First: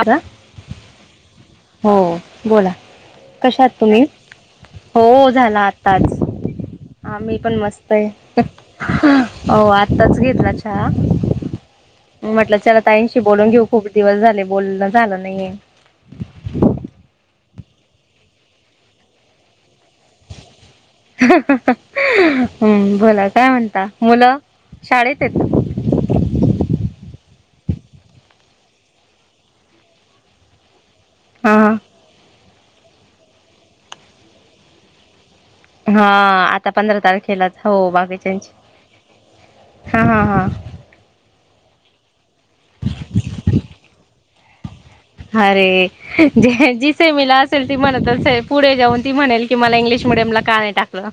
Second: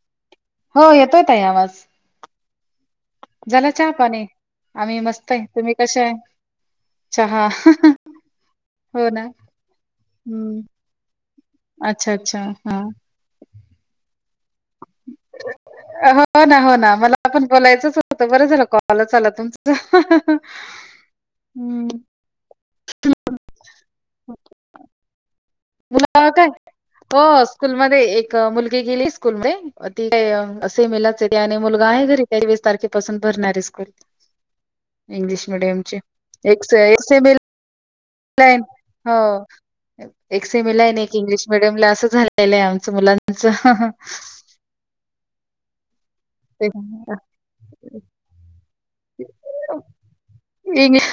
आधा? हो येतोय ताई आवाज. बोला कशा झाला आाहात चहा तुम्ही पाणी? आम्ही हो मस्त आहे. झाला तुम्ही कशा आताच आहे? हा मी चहा पण मस्त आहे हो ना. हो आत्ताच घेतला हम्म. चहा अच्छा अच्छा म्हटलं चला हा. ताईंशी बोलून घेऊ, खूप दिवस झाले बोलण झालं नहीेये. हो ना, हो ना, मला पण बोलायचंच होतं, बरं झालं कॉलच आला तुमचा हं हं! हं बोला काय म्हणता मुलं शाळेत? आहेत मुला काय [unintelligible] हो स्कूलमध्ये, एक मुलगी गेली स्कूल मधे ति काय असं सेमी लाच आहे ती, हा आणि मुलगा हा आहे घरी, त्याची वीस तारखेपासून भरणार हे स्कूल इंग्लिश मिडीयम चे हा एक आता से पंधरा एक सेमीला तारखेलाच हो बाकीच्यांची प्ल्यान, हो हा हा हा एक सेमी ला हे न एक इंग्लिश मिडियम ला अस झा लय आमचं मुलांच अरे जे जि सेमीला असेल ती म्हणत पुढे जाऊन ती म्हणेल की मला इंग्लिश मिडियमला का नाही टाकलं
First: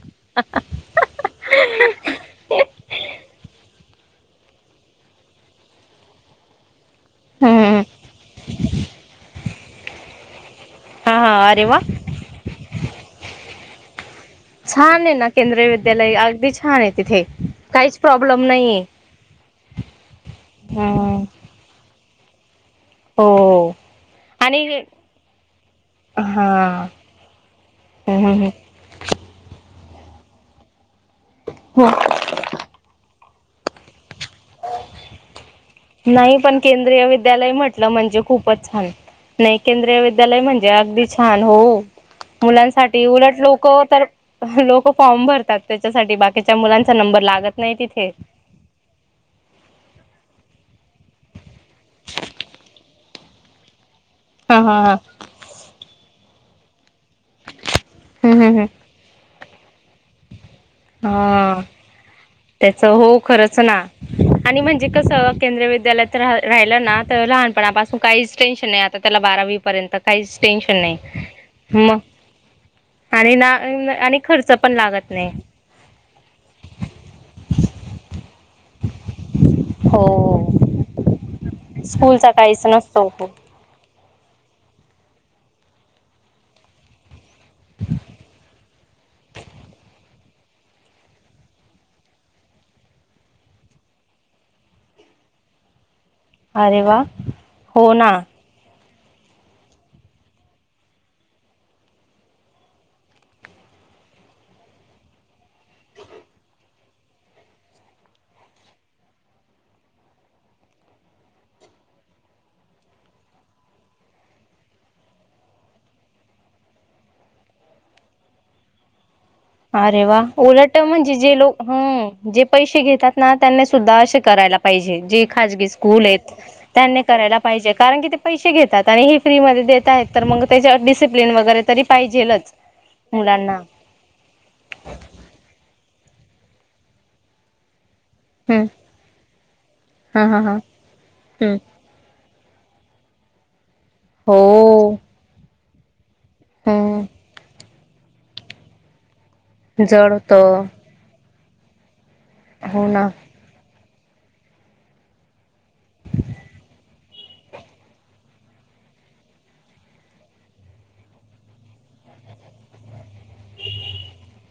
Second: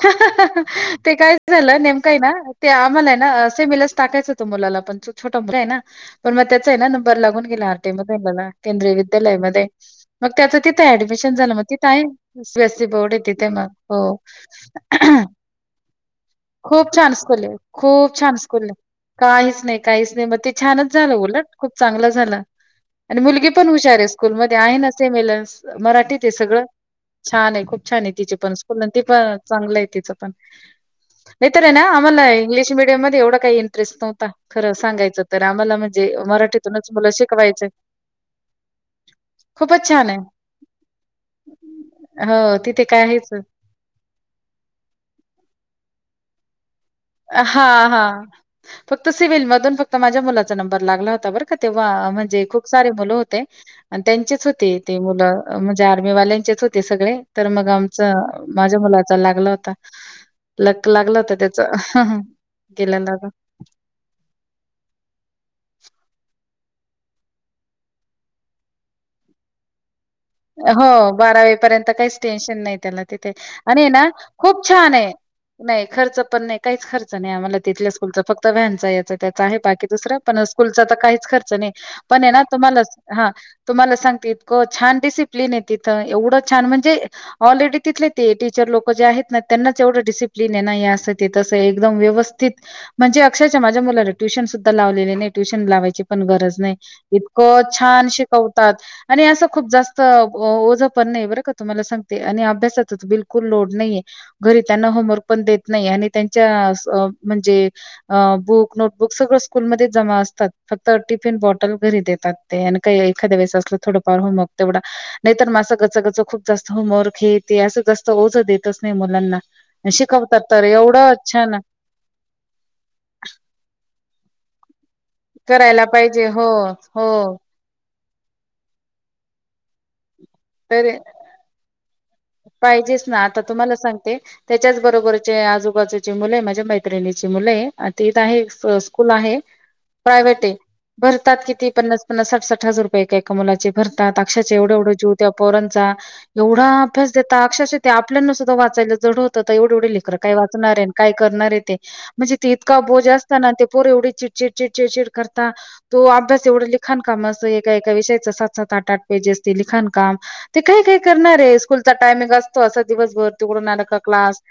ते काय झालं नेमकाय ना ते आम म्हाला ये ना सेमिलाच टाकायचं होत मुलाला पण, तो छोट मुलगा आहे ना पण मग त्याच आहे न बरं लागून गेला हम्म आरटी मधेला केंद्रीय विद्यालय मध्ये त्याचं तिथं हा ऍडमिशन हा झालं मग अरे वा तिथ आहे सी बीसी बोर्ड य तिथ मग हो छान आहे ना केंद्रीय विद्यालय अगदी छान खूप आहे चाान्स तिथे करले. काहीच खूप छान प्रॉब्लेम स्कूल हे नाहीये काहीच नाही काहीच नाही म ते छानच झालं हम्म उलट खूप चांगल. चांगला झाला आणि मुलगी पण हो हुशार आहे, स्कूलमध्येध आणि आहे ना सेमीला मराठीत आहे सगळं हा छान आहे, खूप छान आहे तिचे हम्म पण स्कूल, ती पण चांगलं आहे तिचं पण. नाहीतर आहे ना हो आमला इंग्लिश मिडियम मध्ये एवढं काही इंटरेस्ट नव्ह खरं सांगायचं तर आम्हाला म्हणजे नाही पण मराठीतूनच केंद्रीय मुलं विद्यालय शिकवायचं. म्हटलं म्हणजे खूपच छान नाही केंद्रीय विद्यालय म्हणजे अगदी छान हो हो, तिथे मुलांसाठी काहीच उलट लोक तर लोक फॉर्म भरतात त्या साठी बाकीच्या मुलां हा हा फक क्त सिव्हिल मधून फक्त माझ्या मुलाचा नंबर लागला होता बरं का तेव्हा, म्हणजे खूप सारे मुलं होते आणि त्यांचेच हा होते हा हा ते मुलं म्हणजे आर्मीवाल्यांचेच होत ते सगळे तर मग आमच, हम्म हम्म माझ्या हम्म मुलाचा लागला होता लक लागलं होत त्यांच हा त्याच हो खरच ना, आणि म्हणजे कसं केंद्रीय विद्यालयात रा राहिलं ना तर लहानपणापासून काहीच टेन्शन नाही, आता त्याला बारावीपर्यंत. हो बारावी पर्यंत काहीच टेन्शन नाही त्याला तिथे, आणि ना आणि ना खर्च खूप पण छान लागत हे. नाही. नाही खर्च पण नाही काहीच खर्च नाही आम्हाला तिथल्या स्कूलचा फक्त व्हॅनचा याच त्यांचा आहे, बाकी हो दुसर पण स्कूलचा तर काहीच खर्च नाही, पण स्कूलचा आहे ना काहीच तुम्हाला नसतो. हा तुम्हाला सांगते इतके छान डीसी किलीन तिथं एवढं छ म्हणजे ऑलरेडी तिथले ते टीचर लोक जे आहेत ना त्यांनाच एवढं डिसिप्लिन. जीने ना हे असे तसे एकदम व्यवस्थित म्हणजे अक्षरशः माझ्या मुलाला ट्युशन सुद्धा लावलेली नाही. ट्युशन लावायची पण गरज नाही अरे वा इतकं हो छान ना शिकवतात आणि असे खूप जास्त, ओझ पण नाही बर का तुम्हाला सांगते आणि अभ्यासा बिलकुल लोड नाहीे घरी त्यांना होमवर्क पण देत नाहीये आणि त्यांच्या असं म्हणजे अ बुक नोटबुक सगळंच पूर्ण. ज असतात फक्त टिफिन बॉटल घरी देतात ते आणि काही एखाद्या वेळे असलं थोडंफार होमवर्क, तेवढा नाही तरर माझं गचगच खूप जास्त होमवर्क हे ते असं जास्त ओझं देतच नाही मुलांना. आणि अरे वा शिकवतात तर उलट म्हणजे एवढं जे छान लोक ह जे पैसे घेतात ना त्यांनी सुद्धा असे, जे खाजगी करायला स्कूल पाहिजे आहेत हो, त्यांनी करायला हो. पाहिजे कारण की, पैसे घेतात आणि हे फ्री मध्ये देत आहेत. तर मग त्याच्यावर तरी डिसिप्लिन वगैरे तरी पाहिजेलच पाहिजेच ना आता मुलांना. तुम्हाला सांगते त्याच्याच बरोबरचे आजूबाजूची मुलं आहे माझ्या मैत्रिणीची मुलं आहे. आता इथ आहे हम्म स्कूल आहे हा हा प्रायव्हेट आहे हा भरतात हम्म किती पन्नास पन्नास साठ साठ हजार रुपये एकामलाचे भरतात अक्षरांच्या एवढे हो एवढा जीव त्याचा पोरांचा, एवढा अभ्यास हम्म देता अक्षरशेते आपल्यांना सुद्धा वाचायला जड होतं तर एवढं एवढे जड लेकर होत काही वाचणार आहे. काय करणारे ते म्हणजे इतका बोजा असतं ना ते, पोर एवढी चिडचिड चिड चिडचिड करता तो अभ्यास एवढं लिखाण काम असं एका एका विषयाच सात सात आठ पेजेस ते लिखाण, का ते काही काही करणार आहे स्कूलचा टायमिंग असतो असे दिवसभर तिकडून का क्लास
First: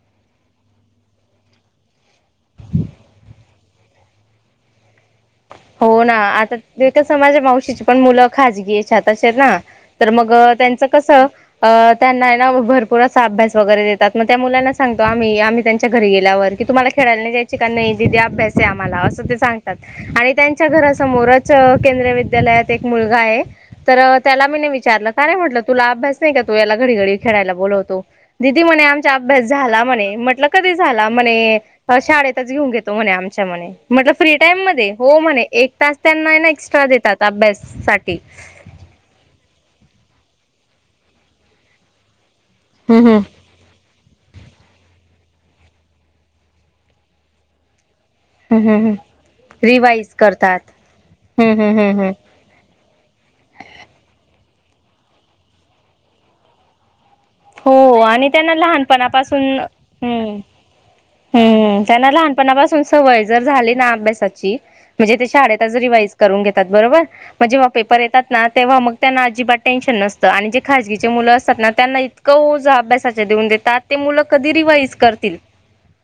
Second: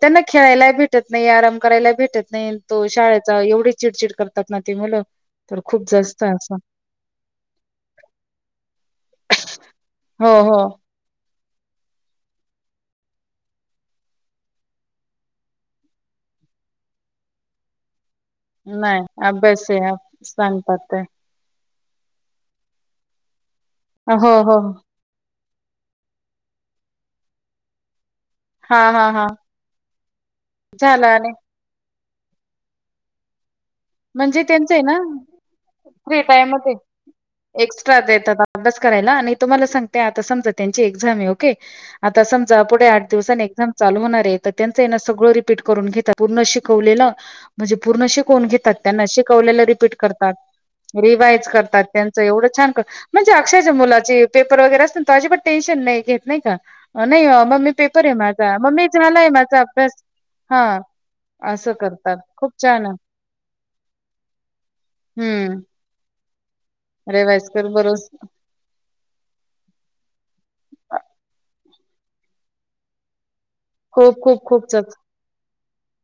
त्यांना खेळायला भेटत नाही, आराम करायला भेटत नाही, तो शाळेचा एवढीच चिडचिड करतात ना ते मुलं. तर खूप हो ना जास्त असं आता एका समाजा मावशीची पण मुलं खाजगी याच्याात असे आहेत ना! तर हो मग हो त्यांच कस. त्यांना ना भरपूर असा अभ्यास वगैरे देतात मग त्या मुलांना सांगतो आम्ही आम्ही त्यांच्या घरी गेलो. की तुम्हाला खेळायला जायची का नाही. दिदी अभ्यास आहे, आम्हाला नाही असं ते अभ्यास आहे सांगतात आणि त्यांच्या सांगतात ते घरासमोरच केंद्रीय विद्यालयात एक मुलगा आहे तर हो त्याला हो मी विचारलं काय म्हटलं, तुला अभ्यास नाही का तू याला घडी घडी खेळायला बोलवतो. दिदी हा म्हणे हा आमचा हा अभ्यास झाला म्हणे, म्हटलं कधी झाला म्हणे, शाळेतच घेऊन घेतो म्हणे आमच्या म म्हट फ्री. म्हणजे टाइम त्यांचं मध्ये ना हो म्हणे एक तास त्यांना आहे ना फ्री एक्स्ट्रा देतात अभ्यास एक्स्ट्रा साठी देतात अभ्यास करायला आणि तो. तुम्हाला सांगते त्यांची समजा आता एक्झाम आहे, ओके! हम्म आठ हम्म. दिवसांनी एक्झाम चालू होणार त्यां सगळं रिपीट करून घेता पूर्ण शिकवले म्हणजे, पूर्ण शिकवून हम्म घेतात हम्म हम्म त्यांना शिकवलेलं रिपीट करतात. रिवाइज हम्म हम्म करतात हम्म हम्म त्यांच एवढं छान कर म्हणजे, अक्षयच्या मुलाची पेपर वगैरे असत ना तो अजिबात टेन्शन नाही घेत नाही का? नाही मम्मी हो पेपर आहे आणि त्यांना माझा मम्मी झालाय लहानपणापासून माझा अभ्यास हम्म हा असं हम्म त्यांना करतात खूप लहानपणापासून छान आहे. सवय जर झाली. अभ्यासाची म्हणजे ते हम्म शाळेतच रिवाइज करून घ बरोबर मग रिवाइज कर जेव्हा पेपर बरोबर येतात ना तेव्हा मग त्यांना अजिबात टेन्शन नसतं आणि जे खागीचे मुलं अस त्यांना इतकं ओ अभ्यासा देऊन देतात ते खूप मुलं खूप कधी खूप रिवाइज करतील,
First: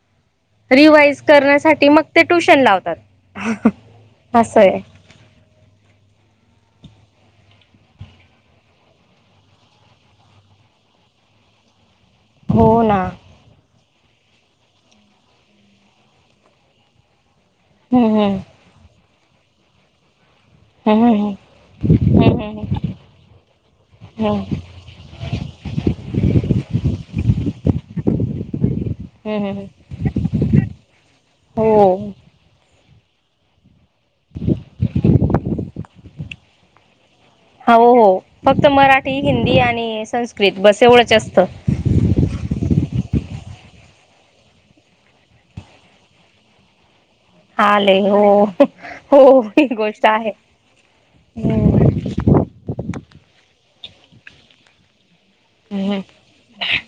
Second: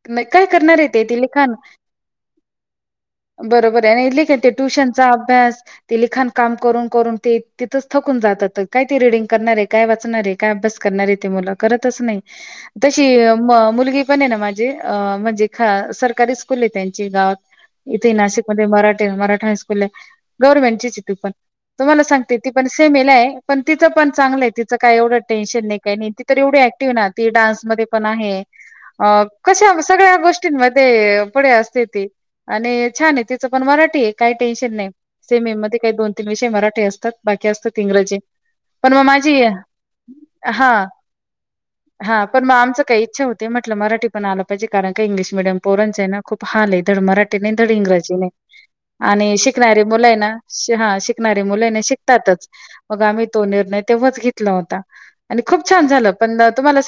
नाही काय करणार आहे ते, ते रिव्हाइज लिखाण करण्यासाठी मग ते ट्युशन लावतात. बरोबर आहे आणि लिखे ते असं आहे ट्युशनचा अभ्यास ते लिखान काम करून करून ते तिथंच थकून जातात काय ते रीडिंग करणार आहे, काय वाचणार आहे, काय अभ्यास करणार आहे, ते करतच नाही हो ना तशी मु मुलगी पण माझे म्हणजे सरकारी स्कूल आहे, त्यांची गावात इथे हम्म हम्म नाशिकमध्ये मरा मराठा हायस्कूल ला गव्हर्नमेंट तेच हम्म ते पण हम्म तुम्हाला सांगते ती पण हम्म सेमेल आहे पण तिचं प हम्म चांगलं आहे तिचं काय एवढं टेन्शन नाही काही नाही ती तर एवढं क्टिव ना! ती पण आहे अ हम्म हम्म कशा सगळ्या गोष्टींमध्ये पुढे हो असते ती आणि छान आहे तिचं पण मराठी आहे काही टेन्शन नाही सेमे मध्ये काही दोन तीन विषय मराठी असतात बाकी असतात हो हो इंग्रजी. फक्त पण मग मराठी माझी हिंदी आणि संस्कृत बस एवढंच असत पर ममचं काही इच्छा होते म्हट मराठी पण आलं पाहिजे कारण का इंगलिश मिडयम पोरंच आहे ना खूप हल आहे मरा नाही थडी आले अंग्रजीने हो आणि हो ही शिकणारी गोष्ट मुलं ना आहे हा शिकणारी मुलं ना हम्म शिकतातच मग आम्ही तो निर्णय तेव्हाच घेतला होता आणि खूप छान झाला हम्म पण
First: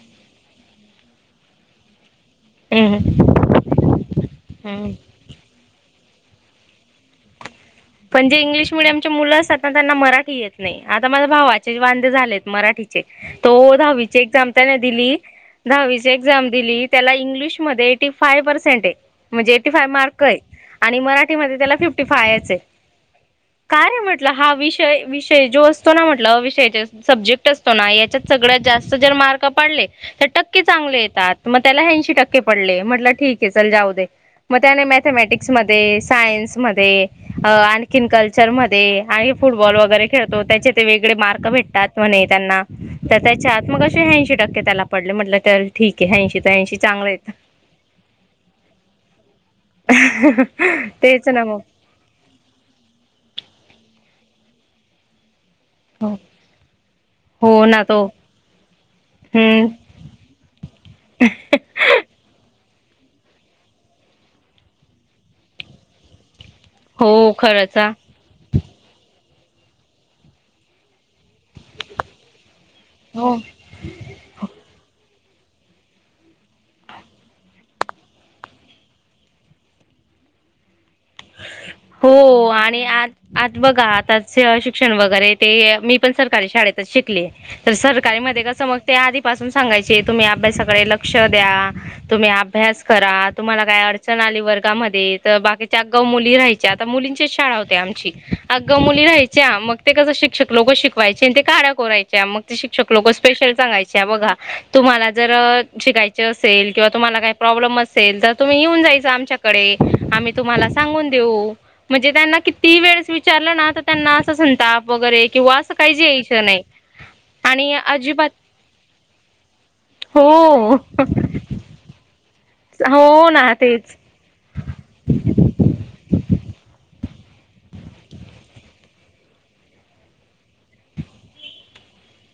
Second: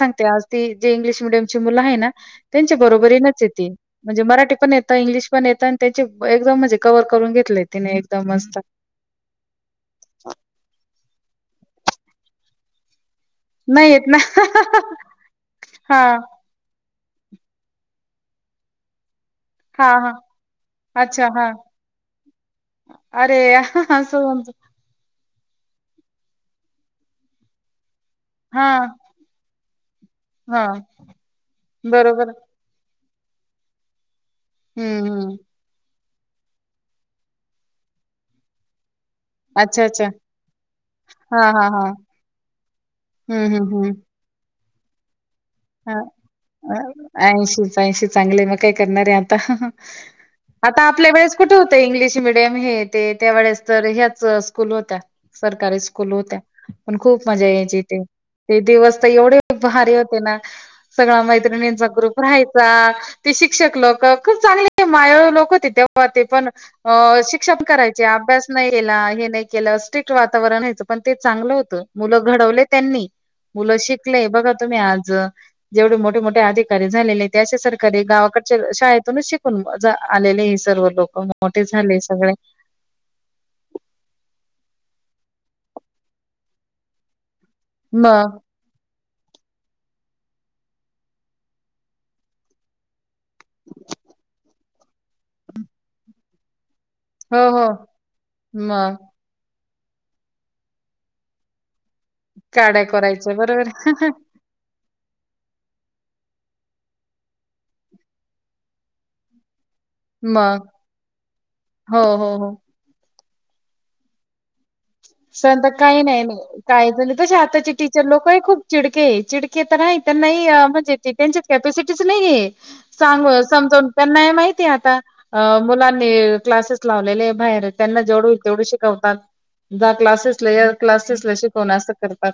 आजी जे इंग्लिश मिडियमची मुलं आहे ना त्यांच्या बरोबरीच म्हणजे मराठी पण येत हम्म इंग्लि पण येत एकदम म्हणजे कववर करून घेतले पण जे इंग्लिश मिडियम मुलं असतात ना त्यांना मराठी येत नाही आता माझ्या भावाचे वांदे झालेत मराठी तो नाही येत ना. दहावीची एक्झाम त्याने दिली दहावीची हां, एक्झाम दिली त्याला इंग्लिशमध्ये एटी फाय पर्सेंट आहे म्हणजे एटी फाय हां, हां. मार्क आहे आणि अच्छा हां. मराठीमध्ये त्याला फिफ्टी फायच आहे अरे काय नाही असं म्हटलं हा म्हणतो. विषय विषय जो असतो ना म्हटलं विषयाचा सब्जेक्ट असतो ना याच्यात सगळ्यात हां, जास्त जर मार्क पडले तर टक्के हां. चांगले येतात मग त्याला ऐंशी बरोबर. टक्के पडले म्हटलं ठीक आहे चल जाऊ दे मग त्याने हं, हं. मॅथमॅटिक्समध्ये सायन्समध्ये आणखीन कल्चरमध्ये आणि फुटबॉल अच्छा, अच्छा. वगैरे खेळतो त्याचे ते वेगळे हां, मार्क हां, हां. भेटतात म्हणे त्यांना तर हं, त्याच्या आत मग अ असे ऐंशी टक्के त्याला पडले म्हटलं तर हा ठीक आहे ऐंशी तर ऐंशी चांगले आहेत ऐंशीच ऐंशी चांगले मग काय करणार आहे आता आता आपल्या तेच वेळेस ना कुठे होत मग इंग्लिश मिीडियम हे ते त्यावेेळेस तर ह्याच स्कूल होत्या सरकारी स्कूल होत्या पण खूप मजा हो यायची ना तेे तो ते दिवस तर एवढे हम्म भारी होते ना सगळा मैत्रिणींचा ग्रुप राहायचा ते शिक्षक लोक खूप चांगली माय लोक होते तेव्हा ते पण अ हो शिक्षण खरंच हा करायचे अभ्यास नाही केला हे नाही केलं स्ट्रिक्ट वातावरण व्यायचं पण ते चांगलं होत मुलं घडवले त्यांनी हो मुलं शिकले बघा तुम्ही आज जेवढे मोठे मोठे अधिकारी झालेले त्या सरकारी गावाकडच्या शाळेतूनच शिकून आलेले नाही सर्व लो हो आणि आज आज बघा आताचे अ शिक्षण वगैरे ते मी पण सरकारी शाळेतच शिकले तर सरकारी म मग का सम त्या आधीपासून सांगायचे तुम्ही अभ्यासाकडे लक्ष द्या तुम्ही अभ्यास करा तुम्हाला काय अडचण आली वर्गामध्ये तर बाकी मुली राहायच्या आता मुलींच्या हो शाळा हो होते आमची अग मग मुली राहायच्या मग ते कसं शिक्षक लोक शिकवायचे आणि ते काड्या करायचे मग काड्या शिक्षक लोक करायच्या स्पेशल बरोबर सांगायचे बघा तुम्हाला जर शिकाय असेल किंवा तुम्हाला काही प्रॉब्लेम असेल तर तुम्ही येऊन जायच आमच्याकडे. मग तुमाला सांगून देऊ हो म्हणजे हो त्यांना हो किती वेळेसं विचारल ना. त्यांना असं- संताप वगैरे किंवा असं [unintelligible] काही जे नाही यायचं नाही काहीच नाही त आताचे आणि टीचर लोक अजिबात आहे खूप चिडके चिडके. नाही हो त्यांना म्हणजे त्यांच्यात कॅपसिटीच नाहीय. सांग हो ना समजून तेच त्यांना माहिती आता मुलानी क्लासेस- लावलेले बाहेर त्यांना जेवढ होईल तेवढे शिकवतात. जा क्लासेसला या क्लासेसला शिकवण असं करतात.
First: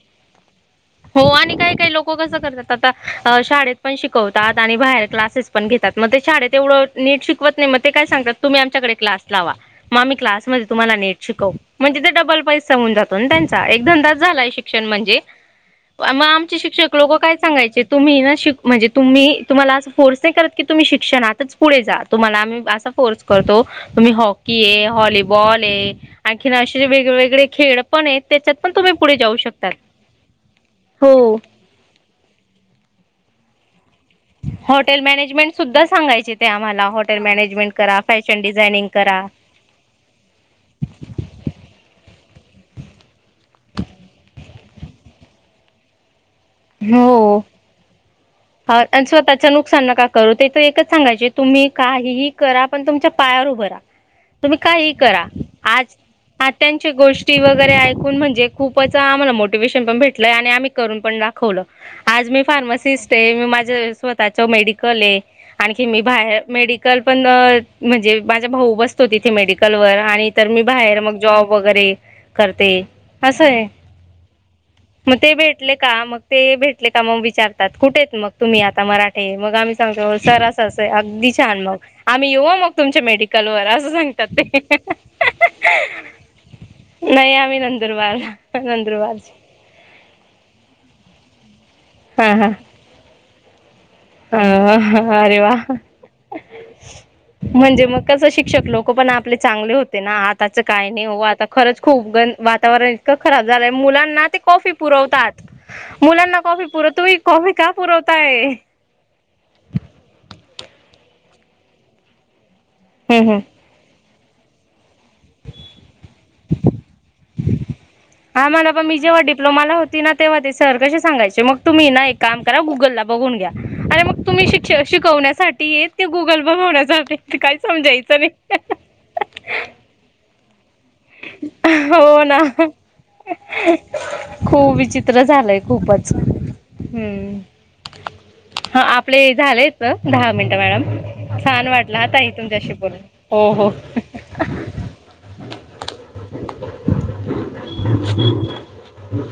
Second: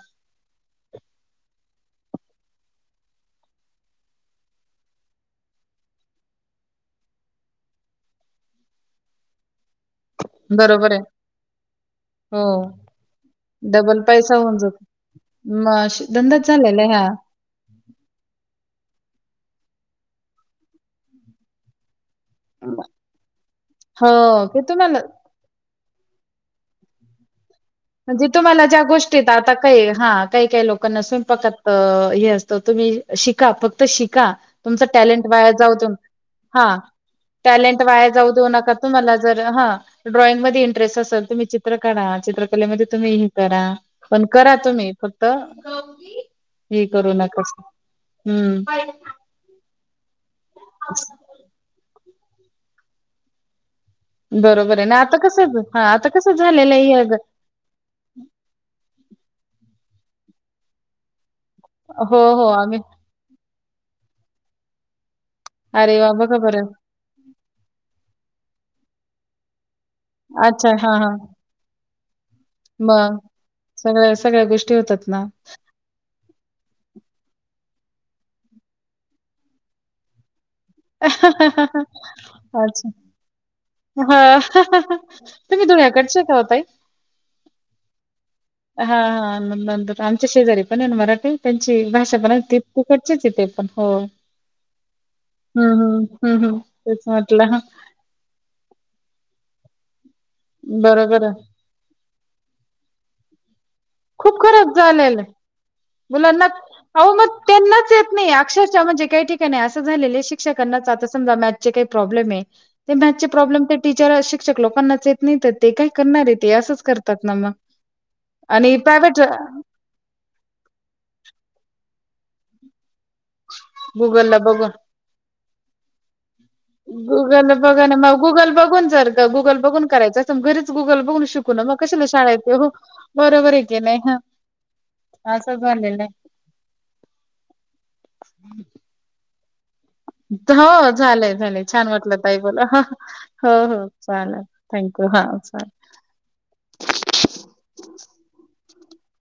हो आणि काही काही लोक कसं करतात आता शाळेत पण शिकवतात आणि बाहेर क्लासेस पण घेतात. मग ते शाळेत तेवढं नीट शिकवत नाहीत. मग ते काय सांगतात तुम्ही आमच्याकडे क्लास लावा. आम्ही क्लासमध्ये बरोबर तुम्हाला आहे नीट शिकवतो म्हणजे ते डबल हो पैसा होन जातो ना त्यांचा एक डबल धंदाच पैसा झालाय होऊन शिक्षण. जातो म्हणजे म धंदाच आमचे झालेला आहे शिक्षक हा लोक काय सांगायचे तुम्ही आहे ना तुमी. की तुम्हाला अस फोर्स नाही करत की तुम्ही शिक्षणतच पुढे जात. तुम्हाला मी असा फोर्स करतो हो तुम्ही ते हॉकी आहे, तुम्हाला व्हॉलीबॉल आहे. आणखी असे वेगवेगळे.. खेळ पण आहेत म्हणजे त्याच्यात तुम्हाला पण ज्या तुम्ही पुढे गोष्टीत जाऊ आता शकतात काही हा काही काही लोक.. काहींना हो स्वयंपाकात हे... असत. तुम्ही शिका फक्त. शिका तुमचं हॉटेल टॅलेंट वाया मॅनेजमेंट जाऊ सुद्धा सांगायचे ते आम्हाला हॉटेल मॅनेजमेंट करा फॅशन देऊ नका. डिझायनिंग तुमाला करा जर ड्रायइंग मज इंटरेस्ट असेल. तर चित्र काढा. चित्रकलेमध्ये- तुम्ही हे करा. पण करा तुम्ही फक्त. हे करू हो नका हम्म आणि स्वतःच्या नुकसान नका. करू ते तर एकच सांगायचे तुम्ही काहीही करा पण तुमच्या पायावर उभं राहा. तुम्ही बरोबर आहे काही ना आता करा कसं हा आज. आता कसं आ झालेलं आहे त्यांच्या हे ग- गोष्टी वगैरे ऐकून म्हणजे खूपच आम्हाला मोटिवे्शन पण भेटत. आनी करून पण दाखवल. हो आज मी हो आम्ही फार्मिंसिस्ट आहे. स्वतः मेडिकल आहे आणि अरे मी वा बघा बाहेर बरं मेडिकल पण म्हणजे बाकी चे. माझ भाऊ बसतो तिथे मेडिकल वर आणि तर मी अच्छा हा बाहेर हा मग जॉब वगैरे. करते मग असं आहे सगळ्या सगळ्या गोष्टी होतात मग ना ते भेटले का मग. ते का मग विचारतात कुठे मग तुम्ही आता मराठे मग आम्ही सांगतो सर. आहे अगदी छान मग आम्ही येऊ मग अच्छा तुमच्या मेडिकल वर असं सांगतात हां. ते. धुळ्याकडच्या का आहेत का ओ ताई. नाही आमही नंदुरबार. हा नंदुरबार हा नंतर आमच्या शेजारी पण आहे ना मराठी. त्यांची भाषा हा पण त तकटचेच येते. हा अरे वा! हं, हं. हं, हं. तेच म्हटलं हां. म्हणजे मग कस शिक्षक लोक पण आपल्या. चांगले होते ना आताच काही नाही हो बरोबर आहे. आता खरंच खूप ग वातावरण इतकं खराब झालं. मुलांना ते खूप कॉफी खराब झालेलं पुरवतात. आहे. मुलांना कॉफी पुरव तू अहो मग कॉफी का त्यांनाच येत नाही. पुरवताय अक्षरशः म्हणजे काही ठिकाणी असं झालाय शिक्षकानाचा आता समजा मॅथ्स चे काय प्रॉब्लेम आहेत. मॅथ्स चे हम् हम प्रॉब्लेम - बिचार शिक्षक लोकांनाच येत नाही. तर ते काही करणार आहे ते असंच करतात ना मग. मला आणि प मी जेव्हा प्रायव्हेट डप्लोमाला होती ना तेव्हा ते सर कसे सांगायचे मग तुम्ही नाही काम करा गुगलला. बघून घ्या आणि मग तुमी बघून शिक्षक शिकवण्यासाठी गुगल ला. गल्ब होवण्यास गुगल काही बघा ना मग समजायचं गुगल नाही. बघून जर का गुगल बघून करायचं असं घरीच गुगल बघून शिकू ना मग कशाला हो ना शाळेत येऊ. हो बरोबर आहे की नाही ह खूप विचित्र असं झालंय. झालेलं खूपच हम्म.. हा आपले. झालेत दहा मिनिटं हो झालंय.. मॅडम झालंय.. छान वाटलं हा वाटल ताई बोलून. तुमच्याशी हो.. हो.. चालेल. हा. हम्..